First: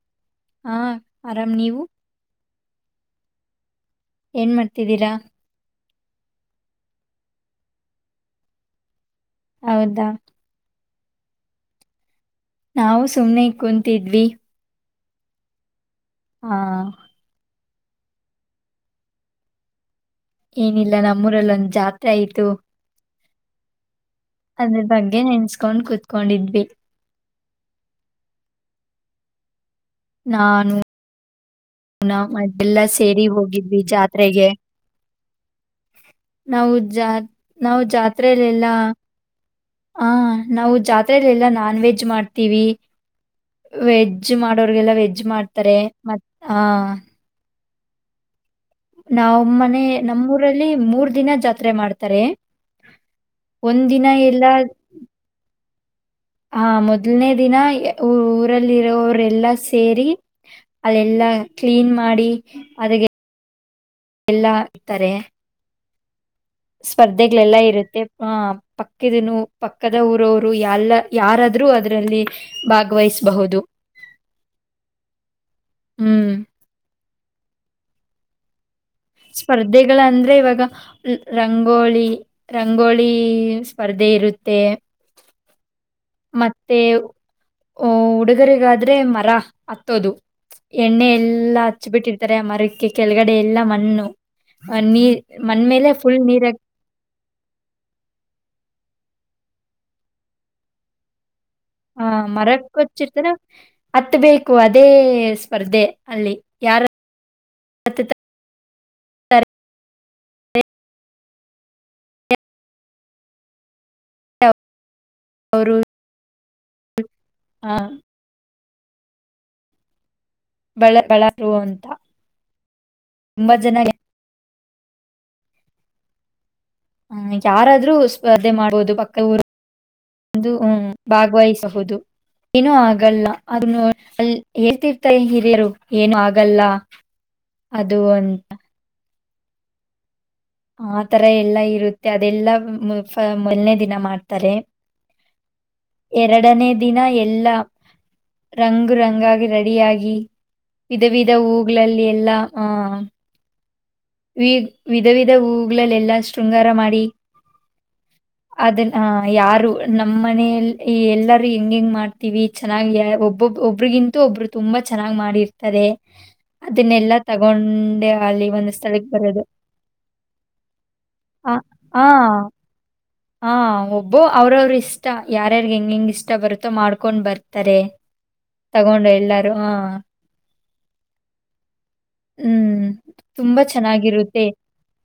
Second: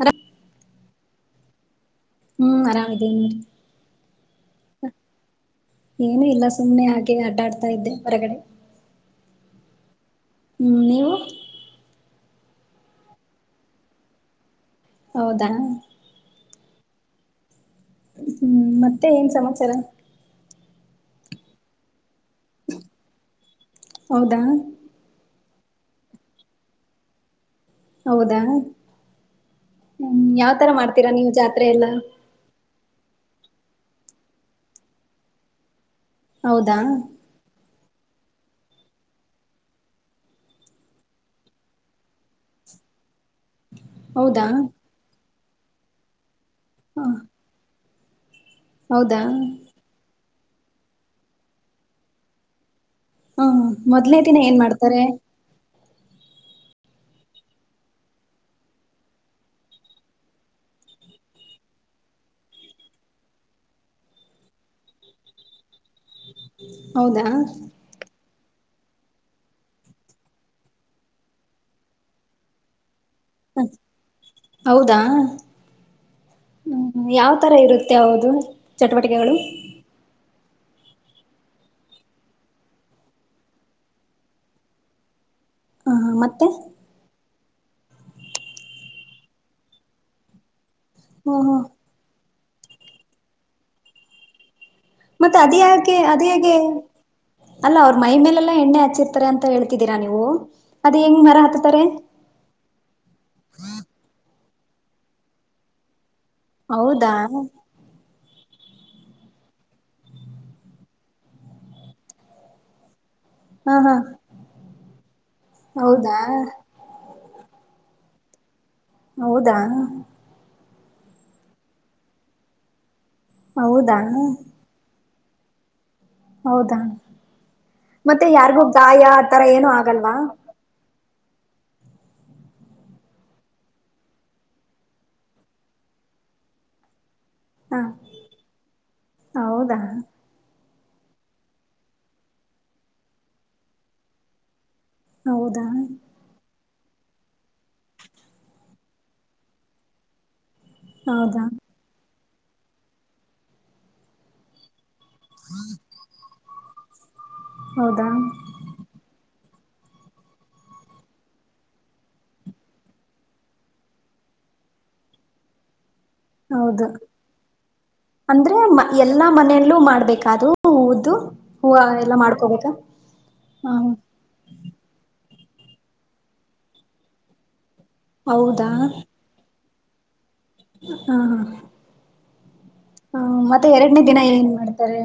ಅ ಹಾ ಆರಾಮ್ ನೀವು ಹ್ಮ್ ಆರಾಮ ಇದೇನ ಏನ್ ಮಾಡ್ತಿದ್ದೀರಾ ಏನು ಇಲ್ಲ ಸುಮ್ಮನೆ ಹಾಗೆ ಆಡ್ಡಾಡ್ತಾ ಇದ್ದೆ ಹೊರಗಡೆ ಹೌದಾ ಹ್ಮ್ ನೀವು ನಾವು ಸುಮ್ನೆ ಕುಂತಿದ್ದ್ ಹೌದಾ ಹಾ ಹ್ಮ್ ಮತ್ತೆ ಏನ್ ಸಮಾಚಾರ ಏನಿಲ್ಲ ನಮ್ಮೂರಲ್ಲಿ ಒಂದ್ ಜಾತ್ರೆ ಆಯ್ತು ಹೌದಾ ಅದ್ರ ಬಗ್ಗೆ ನೆನ್ಸ್ಕೊಂಡ್ ಕುೂತ್ಕೊಂಡಿದ್ವಿ ಹೌದಾ ಹ್ಮ ಯಾವ್ ತರ ಮಾಡ್ತೀರಾ ನೀವು ಜಾತ್ರೆ ಎಲ್ಲ ಮ ಎಲ್ಲ ಸೇರಿ ಹೋಗಿದ್ವಿ ಜಾತ್ರೆಗೆ ನಾವು ಹೌದಾ ಜಾತ್ ನಾವು ಜಾತ್ರಲೆಲ್ಲಾ ಹ ನಾವು ಜಾತ್ರರೆಲ್ಲ ಎಲ್ಲಾ ನಾನ್ ವೆಜ್ ಮಾಡ್ತೀವಿ ವೆಜ್ಜ್ ಹೌದಾ ಮಾಡೋರ್ಗೆಲ್ಲ ವೆಜ್ ಮಾಡ್ತಾರೆ ಮ ಹ ಹೌದಾ ನಾವ್ ಮನೆ ನಮ್ಮೂಊರಲ್ಲಿ ಮೂರ್ ದಿನ ಜಾತ್ರೆ ಮಾಡ್ತಾರೆ ಒಂದ್ ದಿನ ಎಲ್ಲಾ ಅ ಹ ಮೊದಲನೇ ದಿನ ಊರಲ್ಲಿ ಇರೋವರೆಲ್ಲಾ ಸೇರಿ ಅಲ್ಲೆಲ್ಲಾ ಕ್ಲೀನ್ ಮಾಡಿ ಅದಕ್ಕೆ ಎಲ್ಲಾ ಇತಾರೆ ಹೌದಾ ಸ್ಪರ್ಧೆಗಳೆಲ್ಲಾ ಇರುತ್ತೆ. ಹ ಪಕ್ಕದನು ಪಕ್ಕದ ಊರವರು ಎಲ್ಲ ಯಾರಾದ್ರೂ ಅದರಲ್ಲಿ ಭಾಗವಹಿಸ್ ಹ ಹೌದಾ ಹ್ಮ್ ಹ್ಮ್ ಯಾವ್ ತರ ಇರುತ್ತೆ ಹೌದು ಚಟುವಟಿಕೆಗಳು. ಗಳಂದ್ರೆ ಇವಾಗ. ರಂಗೋಳಿ ರಂಗೋಳಿ ಸ್ಪರ್ಧೆ ಇರುತ್ತೆ. ಮತ್ತೆ ಓ ಹುಡುಗರಿಗಾದ್ರೆ ಮರ ಹತ್ತೋದು ಎಣ್ಣೆ ಓಹೋ ಎಲ್ಲಾ- - ಹಚ್ಚಿ ಬಿಟ್ಟಿರ್ತಾರೆ ಆ ಮರಕ್ಕೆ ಕೆಳಗಡೆ ಎಲ್ಲ ಮಣ್ಣು. ಆ ನೀರ್ ಮತ್ತೆ ಅದ್ ಮಣ್ ಮೇಲೆ ಯಾಕೆ ಫುಲ್ ಅದು ಹೇಗೆೆ. ನೀರಾಗ್ ಅಲ್ಲ ಅವ್ರ ಮೈ ಮೇಲೆಲ್ಲ ಎಣ್ಣೆ ಹಚ್ಚಿರ್ತಾರೆ ಅಂತ ಹೇಳ್ತಿದ್ದೀರಾ ನೀವು ಅದ್ ಹೆಂಗ್ ಮರ ಹತ್ತುತಾರೆ. ಹ ಮರಕ್ ಹಚ್ಚಿರ್ತರ ಹತ್ಬೇಕು ಅದೇ ಸ್ಪರ್ಧೆ ಅಲ್ಲಿ. ಯಾರು ಹೌದಾ ಹತ್ತುತ್ತಾರೆ ಹಾ ಹಾ ಹೌದಾ ಹಾ ಹೌದಾ ಬೇಳ ಬೆಳದು ಅಂತ. ತುಂಬಾ ಜನ ಹೌದಾ ಹೌದಾ ಹ್ಮ್ ಯಾರಾದ್ರೂ ಮತ್ತೆ ಸ್ಪರ್ಧೆ ಯಾರಿಗೂ ಮಾಡ್ಬೋದು ಗಾಯ ಪಕ್ಕ ಆತರ ಏನು ಆಗಲ್ವಾ ಊರುಂದು ಹ್ಮ. ಭಾಗವಹಿಸಬಹುದು. ಏನು ಆಗಲ್ಲ ಅ ಅಲ್ ಹೇಳ್ತಿರ್ತರೆ ಹಿರಿಯರು ಏನು ಆಗಲ್ಲ. ಹ ಅದು ಅಂತ. ಹೌದಾ ಆತರ ಎಲ್ಲಾ ಇರುತ್ತೆ ಅದೆಲ್ಲಾ ಮೊದನೇ ದಿನ ಮಾಡ್ತಾರೆ. ಹೌದಾ ಎರಡನೇ ದಿನ ಎಲ್ಲಾ. ರಂಗು ರಂಗಾಗಿ ರೆಡಿಯಾಗಿ ವಿಧ ವಿಧ ಹೌದಾ ಹೂಗಳಲ್ಲಿ ಎಲ್ಲ ಆ. ವಿ ವಿಧ ವಿಧ ಹೂವುಗಳಲ್ಲೆಲ್ಲಾ ಶೃಂಗಾರ ಮಾಡಿ. ಹೌದಾ ಅದನ್ನ ಯಾರು ನಮ್ ಮನೆಯಲ್ಲಿ ಎಲ್ಲಾರೂ ಹೆಂಗ ಹೆಂಗ್ ಮಾಡ್ತೀವಿ. ಚೆನ್ನಾಗಿ ಒಬ್ಬಬ್ ಒಬ್ರಿಗಿಂತ ಒಬ್ರು ತುಂಬಾ ಚೆನ್ನಾಗಿ ಮಾಡಿರ್ತಾರೆ. ಹೌದು ಅದನ್ನೆಲ್ಲಾ ತಗೊಂಡೆ ಅಲ್ಲಿ ಅಂದ್ರೆ ಒಂದ್ ಎಲ್ಲಾ ಮನೆಯಲ್ಲೂ ಮಾಡ್ಬೇಕಾ ಅದು ಹೂವದ್ದು ಹೂವು ಎಲ್ಲಾ ಮಾಡ್ಕೋಬೇಕ. ಹಾ ಒ ಬೊ ಅವ್ರ ಅವ್ರ್ ಇಷ್ಟ ಯಾರ್ ರ್ಯಾರಿಗೆ ಹೆಂಗ್ ಹೆಂಗ್ ಇಷ್ಟ ಬರುತ್ತೋ ಮಾಡ್ಕೊಂಡು ಬರ್ತಾರೆ. ಹೌದಾ ತಗೊಂಡು ಎಲ್ಲಾರು ಹಾ. ಹಾ ಹ್ಮ್ ಹಾ ತುಂಬಾ ಮತ್ತೆ ಎರಡನೇ ದಿನ ಚೆನ್ನಾಗಿರುತ್ತೆ ಏನ್ ಮಾಡ್ತಾರೆ.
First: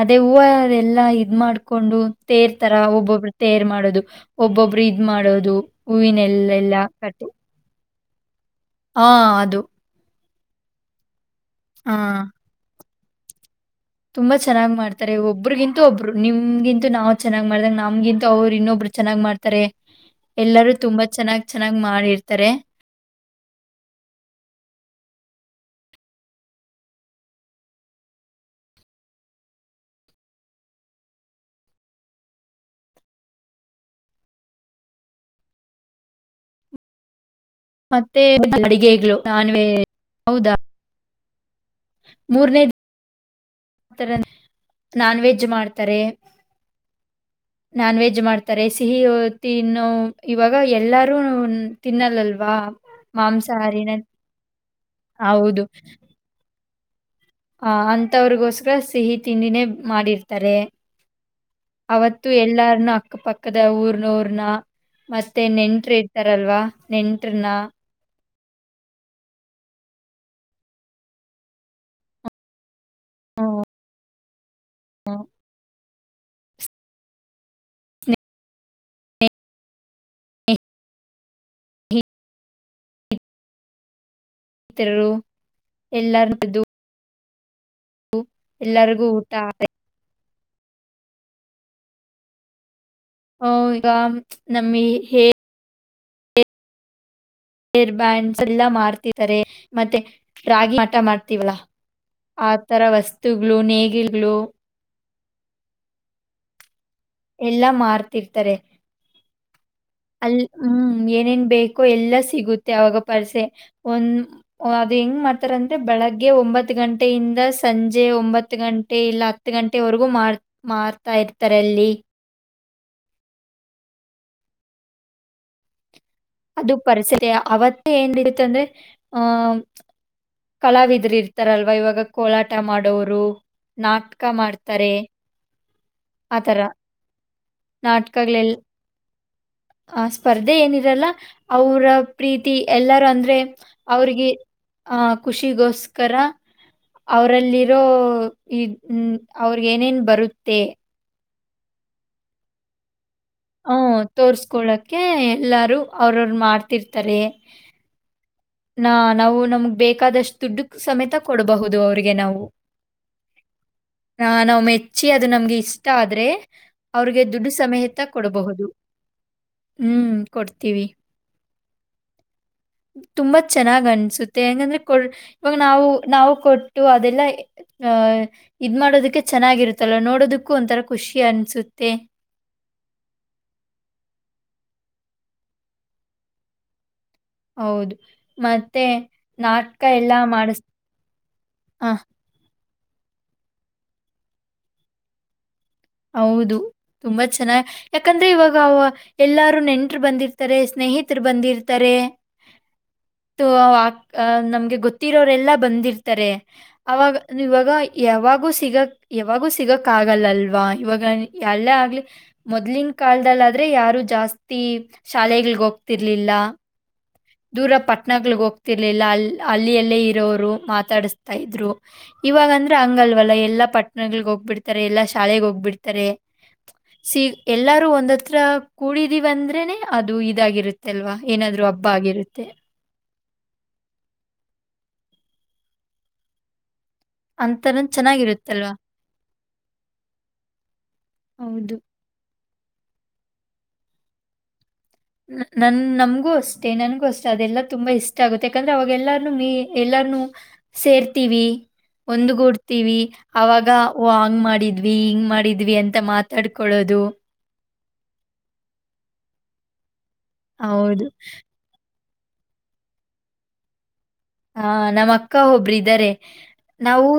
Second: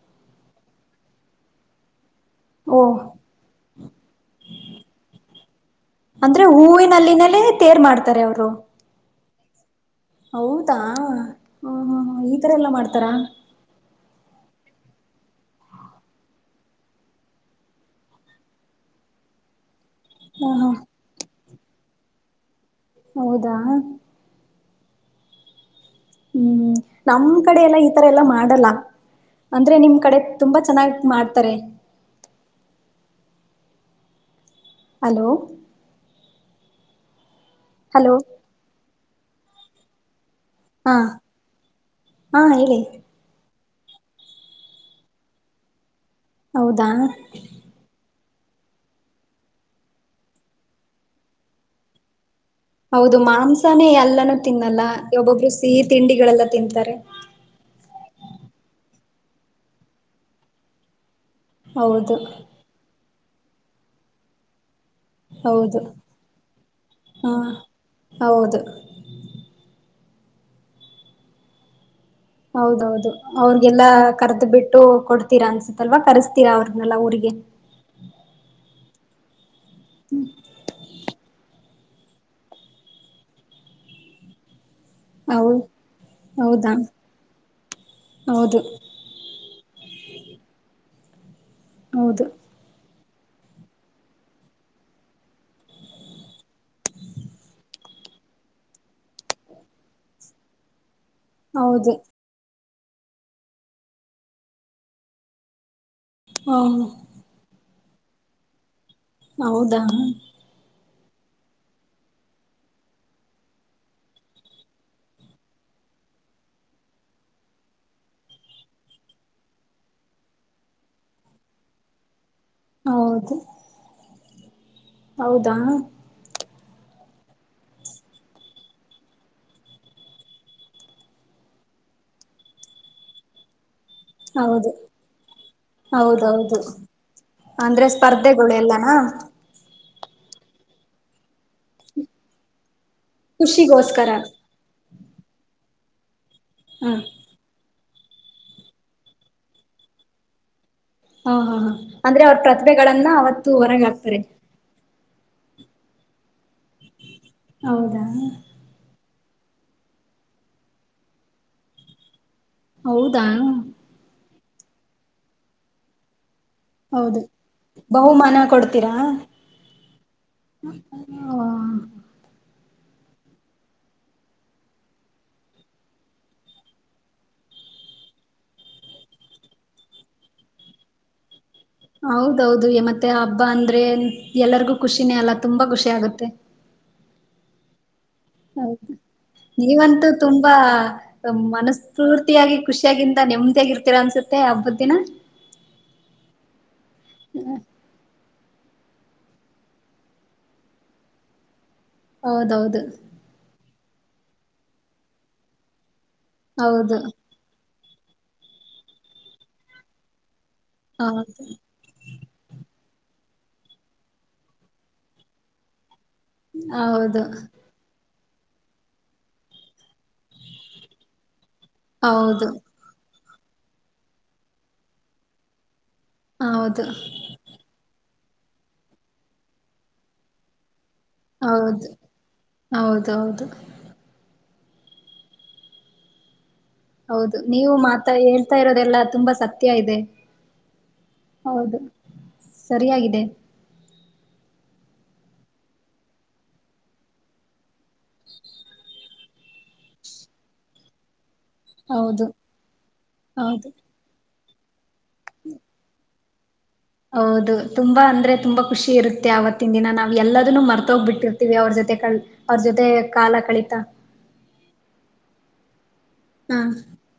ಅದೇ ಹೂವ ಅದೆಲ್ಲಾ ಇದ್ ಮಾಡ್ಕೊಂಡು ತೇರ್ತರ ಓ ಒಬ್ಬೊಬ್ಬರು ತೇರ್ ಮಾಡೋದು. ಒಬ್ಬೊಬ್ರು ಇದ್ ಮಾಡೋದು ಅಂದ್ರೆ ಹೂವಿನೆಲ್ಲೆಲ್ಲಾ ಕಟ್ಟಿ. ಹೂವಿನಲ್ಲಿನಲ್ಲೇ ತೇರ್ ಮಾಡ್ತಾರೆ ಅವ್ರು. ಹಾ ಅದು ಹೌದಾ. ಹಾ. ಈ ತರ ಎಲ್ಲ ಮಾಡ್ತಾರಾ. ತುಂಬಾ ಚೆನ್ನ್ ಮಾಡ್ತಾರೆ ಒಬರಿಗಿಂತೂ ಒಬ್ಬರು ನಿಮ್ಗಿಂತೂ ನಾವ್ ಚೆನ್ನ್ ಮಾಡ್ದಂಗ ನಮ್ಗಿಂತ ಅವರು ಇನ್ನೊಬ್ಬರು ಚೆನ್ನಾಗ್ ಮಾಡ್ತಾರೆ ಹಾ ಹಾ ಎಲ್ಲರೂ ತುಂಬಾ ಚೆನ್ನಾಗ್ ಚೆನ್ನಾಗ್ ಮಾಡಿರ್ತಾರೆ. ಹೌದಾ. ಹ್ಮ್ ನಮ್ ಕಡೆ ಎಲ್ಲಾ ಈತರ ಎಲ್ಲಾ ಮಾಡಲ್ಲ. ಅಂದ್ರೆ ನಿಮ್ ಕಡೆ ತುಂಬಾ ಚೆನ್ನಾಗಿ ಮಾಡ್ತಾರೆ. ಹಲೋ. ಹಲೋ ಮತ್ತೆ ಅಡಿಗೆಗಳು ನಾನೇ ಹೌದಾ. ಹಾ. ಹಾ ಮೂರನೇ ಹೇಳಿ ಈ ತರ ನಾನ್ ವೆಜ್ ಮಾಡ್ತಾರೆ. ಹೌದಾ. ನಾನ್ ವೆಜ್ ಮಾಡ್ತಾರೆ ಸಿಹಿ ತಿನ್ನು ಇವಾಗ ಎಲ್ಲರೂ ತಿನ್ನಲ್ಲಲ್ವಾ. ಹೌದು ಮಾಂಸಾನೇ ಮಾಂಸಾಹಾರಿನ ಎಲ್ಲಾನೂ ತಿನ್ನಲ್ಲ ಒಬ್ಬೊಬ್ರು ಹೌದು. ಸಿಹಿ ತಿಂಡಿಗಳೆಲ್ಲ ತಿನ್ಂತಾರೆ. ಹ ಅಂತವ್ರಿಗೋಕ್ಸರ ಸಿಹಿ ತಿಂಡಿನೇ ಮಾಡಿರ್ತಾರೆ. ಹೌದು ಅವತ್ತು ಎಲ್ಲಾರ್ನ ಅಕ್ಕ ಪಕ್ಕದ ಊರ್ನವರ್ನ. ಮತ್ತೆ ಹೌದು ನೆಂಟ್ರ ಇರ್ತಾರಲ್ವಾ ಹಾ ನೆಂಟ್ರನ. ಹೌದು. ಹೌದೌದು. ಹ್ಮ್, ಅವ್ರಗೆಲ್ಲ ಕರೆದು ಬಿಟ್ಟು ಹ್ಮ್, ಕೊಡ್ತೀರಾ ಅನ್ಸತ್ತಲ್ವ ಕರಸ್ತಿರಾ ಅವ್ರನೆಲ್ಲಾ ಊರಿಗೆ. ಹೌ ಎಲ್ಲಾರ. [unintelligible] ಹೌದಾ ಹೌದು ಎಲ್ಲರಿಗೂ ಊಟ. ಹೌದು. ಹ ಈಗ ನಮ್ಮಿ ಹೇ. ಹೇರ್ ಬ್ಯಾಂಡ್ಸ್ ಎಲ್ಲ ಮಾಡ್ತಾರೆ ಮತ್ತೆ ರಾಗಿ ಆಟ ಮಾಡ್ತೀವಲ್ಲಾ. ಹೌದು ಆ ತರ ವಸ್ತುಗಳು ನೇಗಿಗಳು. ಹಾ. ಎಲ್ಲಾ ಮಾರ್ತಿರ್ತಾರೆ. ಹೌದಾ. ಅ ಹ್ಮ್ ಏನೇನ್ ಬೇಕೋ ಎಲ್ಲ ಸಿಗುತ್ತೆ ಅವಾಗ ಪರ್ಸೆ ಒಂದ. ಅದು ಹೆಂಗ್ ಮಾಡ್ತಾರ ಅಂದ್ರೆ ಬೆಳಗ್ಗೆ ಒಂಬತ್ತು ಗಂಟೆಯಿಂದ ಸಂಜೆ ಒಂಬತ್ತು ಗಂಟೆ ಇಲ್ಲ. ಹತ್ತು ಗಂಟೆವರೆಗೂ ಮ ಮಾರ್ತಾ ಇರ್ತಾರೆಲ್ಲಿ. ಹೌದು. ಹೌದಾ. ಅದು ಪರಿಸಲಿ ಅವತ್ತೇ ಏನ ಆಯ್ತು ಅಂದ್ರೆಆಹ. ಕಲಾವಿದಿದರು ಇರ್ತಾರಲ್ವ ಇವಾಗ ಕೋಲಾಟ ಮಾಡೋರು ನಾಟಕ ಹೌದು ಮಾಡ್ತಾರೆ. ಆ ಹೌದೌದು ತರ ಅಂದ್ರೆ ಸ್ಪರ್ಧೆಗಳು ನಾಟಕಗಳೆಲ್ಲ ಎಲ್ಲ. ಆ ಸ್ಪರ್ಧೆ ಏನಿರಲ್ಲ ಅವರ ಪ್ರೀತಿ ಎಲ್ಲಾರೂ ಅಂದ್ರ. [inaudible] ಖುಷಿಗೋಸ್ಕರ ಅವ್ರಿಗೆ ಆಹ ಖುಷಿಗೋಸ್ಕರ. ಹಾ. ಅವರಲ್ಲಿರೋ ಇದ್ ಅವ್ರಗೇಏನೇನು ಬರುತ್ತೆ. ಹಾ ಹಾ ಹಾ ಅಂದ್ರೆ ಅವ್ರ ಪ್ರತಿಭೆಗಳನ್ನ ಅವತ್. ಹೂ ತೋರ್ಸ್ಕೊಳಕ್ಕೆ ಎಲ್ಲಾರು ಅವ್ರ ಅವರು ಮಾಡ್ತಿರ್ತಾರೆ. ಹೌದಾ. ನಾ ನಾವು ನಮ್ಗ್ ಬೇಕಾದಷ್ಟು ದುಡ್ಡು ಸಮೇತ ಕೊಡಬಹುದು ಅವ್ರಿಗೆ ನಾವು. ಹೌದಾ. ಹ ನಾವ್ ಮೆಚ್ಚಿ ಅದು ನಮ್ಗೆ ಇಷ್ಟ ಆದ್ರೆ ಹೌದು ಅವ್ರಿಗೆ ದುಡ್ಡು ಸಮೇತ ಬಹುಮಾನ ಕೊಡಬಹುದು ಕೊಡ್ತೀರಾ ಹ್ಮ್ ಕೊಡ್ತೀವಿ ಹ ತುಂಬಾ ಚೆನ್ನಾಗ್ ಅನ್ಸುತ್ತೆ ಹೆಂಗಂದ್ರೆ ಕೊ ಇವಾಗ ನಾವು ನಾವು ಕೊಟ್ಟು ಅದೆಲ್ಲ ಇ ಇದ ಮಾಡೋದಕ್ಕೆ ಚೆನ್ನಾಗಿರುತ್ತಲ್ಲ ನೋಡೋದಕ್ಕೂ ಒಂಥರ ಖುಷಿ ಅನಿಸುತ್ತೆ ಹೌದೌದು ಮತ್ತೆ ಹಬ್ಬ ಅಂದ್ರೆ ಎಲ್ಲರಿಗೂ ಖುಷಿನೇ ಅಲ್ಲ ತುಂಬಾ ಖುಷಿ ಆಗುತ್ತೆ ಹೌದು ಮತ್ತೆ ಹೌದು ನಾಟಕ ನೀವಂತೂ ಎಲ್ಲ ತುಂಬಾ ಮಾಡಿಸ್ ಆ ಮನಸ್ಪೂರ್ತಿ ಹ್ಯಾಪಿ ಯಾಗಿ ಖುಷಿಯಾಗಿಂತ ನೆಮ್ಮದಿಯಾಗಿರ್ತೀರ ಅನ್ಸುತ್ತೆ ಹಬ್ಬದ ದಿನ ಹೌದು ತುಂಬಾ ಹ್ಮ್. ಚೆನ್ನಾಗಿ ಯಾಕಂದ್ರೆ ಇವಾಗ ಎಲ್ಲಾರೂ ನೆಂಟರು ಬಂದಿರ್ತಾರೆ ಸ್ನೇಹಿತರು ಬಂದಿರ್ತಾರೆ ಹೌದೌದು ನಮ್ಗೆ ಗೊತ್ತಿರೋರೆಲ್ಲಾ ಬಂದಿರ್ತಾರೆ ಹೌದು ಅವಾಗ ಇವಾಗ ಯಾವಾಗೂ ಸಿಗಕ್ ಯಾವಾಗೂ ಸಿಗಕ್ ಆಗಲ್ಲ ಅಲ್ವಾ ಇವಾಗ ಹೌದು ಎಲ್ಲ ಆಗ್ಲಿ ಮೊದ್ಲಿನ ಕಾಲದಲ್ಲ ಆದ್ರೆ ಯಾರು ಜಾಸ್ತಿ ಶಾಲೆಗಳಗ ಹೋಗ್ತಿರ್ಲಿಲ್ಲ ಹೌದು ದೂರ ಪಟ್ನಗಳಿಗೆ ಹೋಗ್ತಿರ್ಲಿಲ್ಲ ಅಲ್ಲಿ ಅಲ್ಲಿ ಎಲ್ಲೇ ರರು ಮಾತಾಡಿಸ್ತಾ ಇದ್ರು ಹೌದು ಇವಾಗ ಅದ್ರ ಹಂಗಲ್ವಲ್ಲ ಎಲ್ಲಾ ಪಟ್ಟಣಗಳ ಹೋಗ್ಬಿಡ್ತಾರೆ ಎಲ್ಲಾ ಶಾಲೆಗೆ ಹೋಗ್ಬಿಡ್ತಾರೆ ಹೌದು ಸಿ ಎಲ್ಲಾರೂ ಒಂದ್ ಹತ್ರ ಕೂಡಿದೀವಿ ಅಂದ್ರೆನೆ ಅದು ಇದಾಗಿರುತ್ತೆಲ್ವಾ ಹೌದು ಏನಾದ್ರೂ ಹಬ್ಬ ಬಾಗಿರುತ್ತೆ ಹೌದೌದು ಹೌದು ನೀವು ಅಂತಾನು ಮಾತಾ ಹೇಳ್ತಾ ಚೆನ್ನಾಗಿರುತ್ತಲ್ವಾ ಇರೋದೆಲ್ಲ ತುಂಬಾ ಸತ್ಯ ಇದೆ ಹೌದು ಸರಿಯಾಗಿದೆ ನನ್ ನಮ್ಗೂ ಅಷ್ಟೇ ನನ್ಗೂ ಅಷ್ಟೆ ಅದೆಲ್ಲಾ ತುಂಬಾ ಇಷ್ಟ ಆಗುತ್ತೆ ಯಾಕಂದ್ರೆ ಅವಾಗೆಲ್ಲ ಎಲ್ಲಾರ್ ಸೇರ್ತವಿ ಹೌದು ಒಂದಗೂಡ್ತೀವಿ ಅವಾಗ ಹೌದು ಓ ಹಂಗ್ ಮಾಡಿದ್ವಿ ಹಿಂಗ್ ಮಾಡಿದ್ವಿ ಅಂತ ಮಾತಾಡ್ಕೊಳ್ಳೋದು ಹೌದು ತುಂಬಾ ಅಂದ್ರೆ ತುಂಬಾ ಖುಷಿ ಇರುತ್ತೆ ಆ ಅವತ್ತು ಇತ್ತಿನ ದಿನ ನಾವ್ ಎಲ್ಲದನ್ನು ಹೌದು ಮರ್ತೋಗ್ಬಿಟ್ಟಿರ್ತಿವಿ ಅವ್ರ ಜೊತೆ ಕ ಅವ್ರ ಜೊತೆ ಕಾಲ ಕಳಿತಾ ಹಾ ನಮ್ಮ್ ಅಕ್ಕ ಒಬ್ರ ಇದ್ದಾರೆ ಹಾ ನಾವು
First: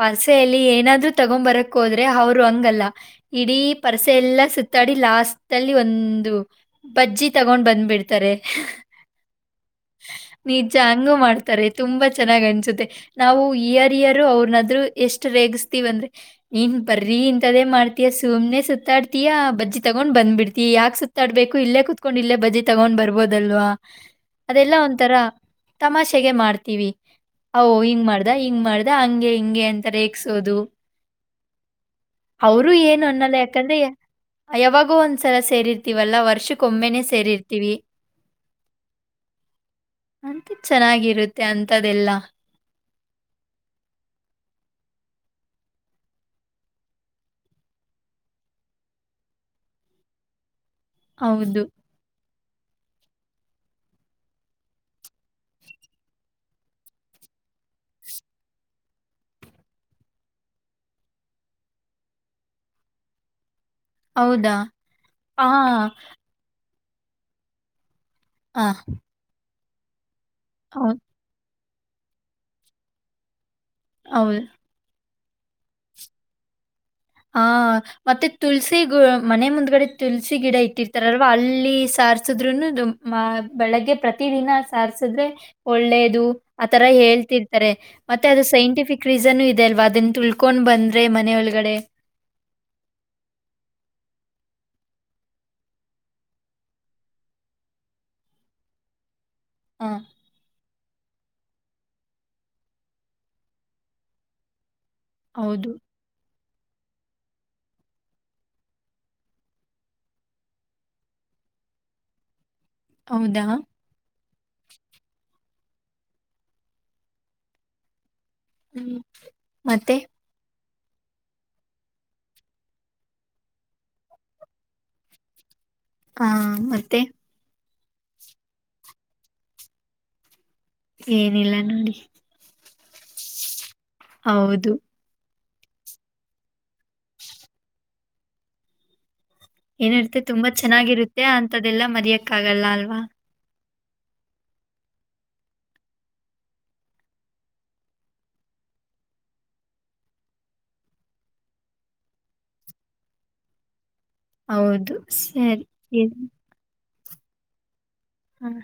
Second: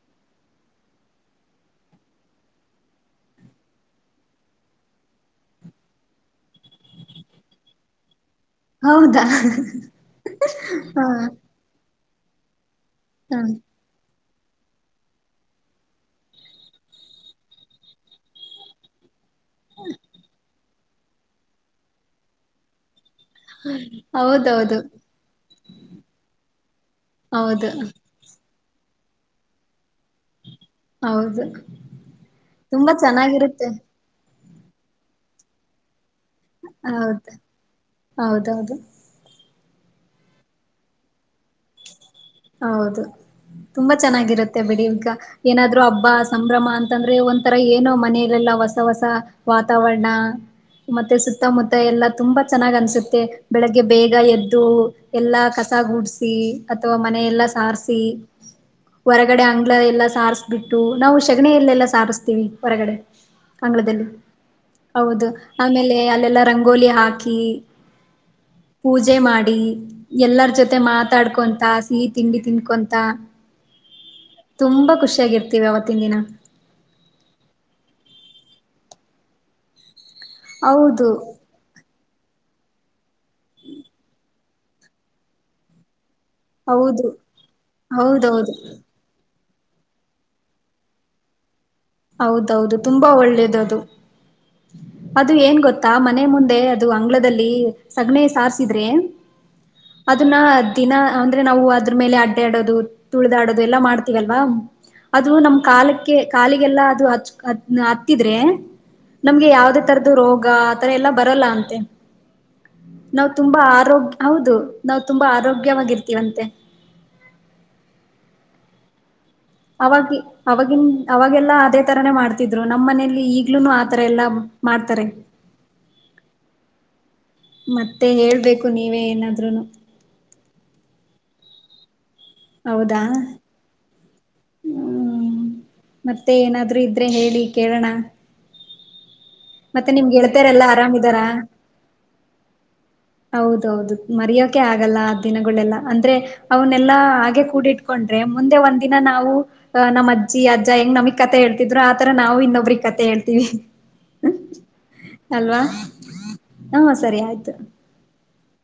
ಪಾಸೆಯಲ್ಲಿ ಏನಾದ್ರು ತಗೊ್ ಬರಕ್ ಹೋದ್ರೆ ಅವ್ರು ಹಂಗಲ್ಲ ಇಡೀ ಪರಸೆ ಎಲ್ಲ ಸುತ್ತಾಡಿ ಲಾಸ್ಟ್ ಅಲ್ಲಿ ಒಂದು ಬಜ್ಜಿ ತಗೊಂಡ್ ಬಂದ್ಬಿಡ್ತಾರೆ ಹೌದಾ ನಿಜ ಹಾ ಹಂಗೂ ಮಾಡ್ತಾರೆ ತುಂಬಾ ಚೆನ್ನಾಗ್ ಅನ್ಸುತ್ತೆ ಹಾ ನಾವು ಇಯರ್ ಇಯರ್ ಅವ್ರನಾದ್ರು ಎಷ್ಟು ರೇಗಸ್ತೀವ ಅಂದ್ರೆ ನೀನ್ ಬರ್ರಿ ಇಂತದೇ ಮಾಡ್ತೀಯ ಸುಮ್ನೆ ಸುತ್ತಾಡ್ತಿ ತಿಯ ಬಜಿ ತಗೊಂಡ್ ಬಂದಬ ಬಿಡ್ತಿ ಯಾಕ ಸುತ್ತಾಡ್ಬೇಕು ಇಲ್ಲೇ ಕುತ್ಕೊಂಡ ಇಲ್ಲೇ ಬಜಿ ತಗೊಂಡ್ ಬರ್ಬೋದು ಇಲ್ವಾ ಹೌದೌದು ಅದೆಲ್ಲಾ ಒಂತರ ತಮಾಷೆಗೆ ಮಾಡ್ತೀವಿ ಓ ಹೌದು ಹಿಂಗ ಮಾಡ್ದ ಹಿಂಗ ಮಾಡ್ದ ಅದ ಹಂಗೆ ಹಿಂಗೆ ಅಂತ ರೇಗ್ಸೋದು ಹೌದು ತುಂಬಾ ಅವರುಏನು ಅನ್ನಲ್ಲ ಚೆನ್ನಾಗಿರುತ್ತೆ ಯಾಕಂದ್ರೆ ಯಾವಾಗೂ ಒಂದ್ಸಲ ಸೇರಿರ್ತಿವಲ್ಲಾ ವರ್ಷಕ್ಕ ಒಮ್ಮೆನೆ ಹೌದು ಸೇರಿರ್ತಿವಿ ಹೌದೌದು ಅಂತ ಚೆನ್ನಾಗಿರುತ್ತೆ ಅಂತದೆೆಲ್ಲಾ ಹೌದು ತುಂಬಾ ಚೆನ್ನಾಗಿರುತ್ತೆ ಬಿಡಿ ಈವಗ ಏನಾದ್ರು ಹಬ್ಬ ಸಂಭ್ರಮ ಅಂತಂದ್ರೆ ಒಂಂತರ ಏನೋ ಮನಲೆೆಲ್ಲ ಹೊಸ ಹೊಸ ವಾತಾವರಣ ಮತ್ತೆ ಹೌದು. ಸುತ್ತಮುತ್ತ ಎಲ್ಲಾ ತುಂಬಾ ಚೆನ್ನಾಗ್ ಅನ್ಸುತ್ತೆ ಮತ್ತ ಬೆಳಗ್ಗೆ ಬೇಗ ಎದ್ದು ಎಲ್ಲಾ ಕಸ ಗುಡಿಸಿಿ ಅಥವಾ ಮನೆಯ ಎಲ್ಲಾ ಸಾರಸಿ ಹೊರಗಡೆ ಅಂಗ್ಲ ಎಲ್ಲಾ ಸಾರಿಸ್ಬಿಟ್ಟು ನಾವು ಶಗಣಿಯಲ್ಲೆಲ್ಲಾ ಸಾರಸ್ತೀವಿ ಹೊರಗಡೆ ಅಂಗಳದಲ್ಲಿ ಹೌದಾ? ಹೌದು ಹಾ. ಆಮೇಲೆ ಅಲ್ಲೆಲ್ಲ ರಂಗ ಕಗೋಲಿ ಹಾಕಿ ಹಾ. ಪೂಜೆ ಮಾಡಿ ಎಲ್ಲರ ಜೊತೆ ಮಾತ ಹೌದು, ಮಾತಾಡ್ಕೊಂತ ಸಿಹಿ ತಿಂಡಿ ತಿನ್ಕೊಂತ ಹೌದು ತುಂಬಾ ಖುಷಿಯಾಗಿರ್ತೀವಿ ಅವತ್ತಿನ ದಿನ ಹಾ ಮತ್ತೆ ತುಳ್ಸಿ ಗ ಮನೆ ಮುಂದ್ಗಡೆ ತುಳಸಿ ಗಿಡ ಹೌದು ಇಟ್ಟಿರ್ತಾರಲ್ವಾ ಅಲ್ಲಿ ಸಾರ್ ಸುದ್ನು ಬೆಳಗ್ಗೆ ಪ್ರತ ದಿನ ಸಾರಸಿದ್ರೆ ಒಳ್ಳೇದು ಆ ತರ ಹೌದು ಹೇಳ್ತಿರ್ತಾರೆ ಮತ್ತೆ ಅದು ಹೌದೌದು ಸೈಂಟಿಫಿಕ್ ಕ್ರಿಜನು ಇದೆ ಅಲ್ವಾ ಅದನ್ನ ತುಳ್ಕೊಂಡ್ ಬಂದ್ರೆ ಮನೆೆಯೊಳಗಡೆ ಹೌದೌದು ತುಂಬಾ ಒಳ್ಳೇದ ಅದು ಅದು ಏನ್ ಗೊತ್ತಾ ಮನೆ ಮುಂದೆ ಅದು ಅಂಗ್ಲದಲ್ಲಿ ಸಗ್ಣ ಸಾರಸಿದ್ರೆ ಹಾಂ ಅದನ್ನ ದಿನ ಅಂದ್ರೆ ನಾವು ಅದ್ರ ಮೇಲೆ ಅಡ್ಡ ಆಡೋದು ತುಳಿದಾಡದು ಎಲ್ಲಾ ಮಾಡ್ತೀವಲ್ವಾ ಅದು ನಮ್ ಹೌದು ಕಾಲಕ್ಕೆ ಕಾಲ ಹಾಗೆಲ್ಲಾ ಅದು ಹ ಹತ್ತಿದ್ರೆ ನಮ್ಗೆ ಯಾವವುದೇ ತರದು ರೋಗ ಆತರ ಎಲ್ಲಾ ಬರಲ್ಲ ಅಂತೆ ನಾವವು ಹೌದಾ ತುಂಬಾ ಆರೋಗ್ಯ ಹೌದು ನಾವವು ತುಂಬಾ ಆರೋಗ್ಯವಾಗಿರ್ತೀವಂತೆ ಹ್ಮ್ ಮತ್ತೆ ಅವಕಿ ಅವಾಗಿನ್ ಅವಾಗೆಲ್ಲಾ ಅದೇ ತರಾನೇ ಮಾಡ್ತಿದ್ರು ನಮ್ಮ್ ಮನೇಲಿ ಈಗ್ಲೂ ಆತರ ಎಲ್ಲಾ ಮಾಡ್ತಾರೆ. ಹಾ ಮತ್ತೆ. ಮತ್ತೆ ಹೇಳ್ಬೇಕು ನೀವೇ ಏನಾದ್ರುನು. ಏನಿಲ್ಲ ನೋಡಿ. ಹೌದಾ ಹೌದು ಹ್ಮ್ ಮತ್ತೆ ಏನಾದ್ರೂ ಇದ್ರೆ ಹೇಳಿ ಕೇಳೋಣ. ಮತ್ತೆ ನಿಮ್ ಏನಿರುತ್ತೆ ತುಂಬಾ ಗೆಳತಿಯರೆಲ್ಲಾ ಚೆನ್ನಾಗಿರುತ್ತೆ ಆರಾಮಿದಾರಾ? ಅಂತದೆಲ್ಲಾ ಮರೆಯಕ ಆಗಲ್ಲ ಅಲ್ವಾ. ಹೌದೌದು ಮರಿಯೋಕೆ ಆಗಲ್ಲ ಆ ದಿನಗಳೆಲ್ಲ ಅಂದ್ರೆ. ಅವನ್ನೆಲ್ಲಾ ಹಾಗೆ ಕೂಡಿ ಇಟ್ಟಕೊಂಡ್ರೆ ಮುಂದೆ ಒಂದ ದಿನ ನಾವು. ಅ ನಮ್ಮ ಅಜ್ಜಿ ಅಜ್ಜ ಹೆಂಗ ನಮಿಗ್ ಕತೆ ಹೇಳ್ತಿದ್ರು ಆತರ ನಾವು ಇನ್ನೊಬ್ರಿಗೆ ಕಥೆ ಹೇಳ್ತೀವಿ. ಹೌದು ಸರಿ. ಹಾ ಸರಿ ಆಯ್ತು. ಹಾಂ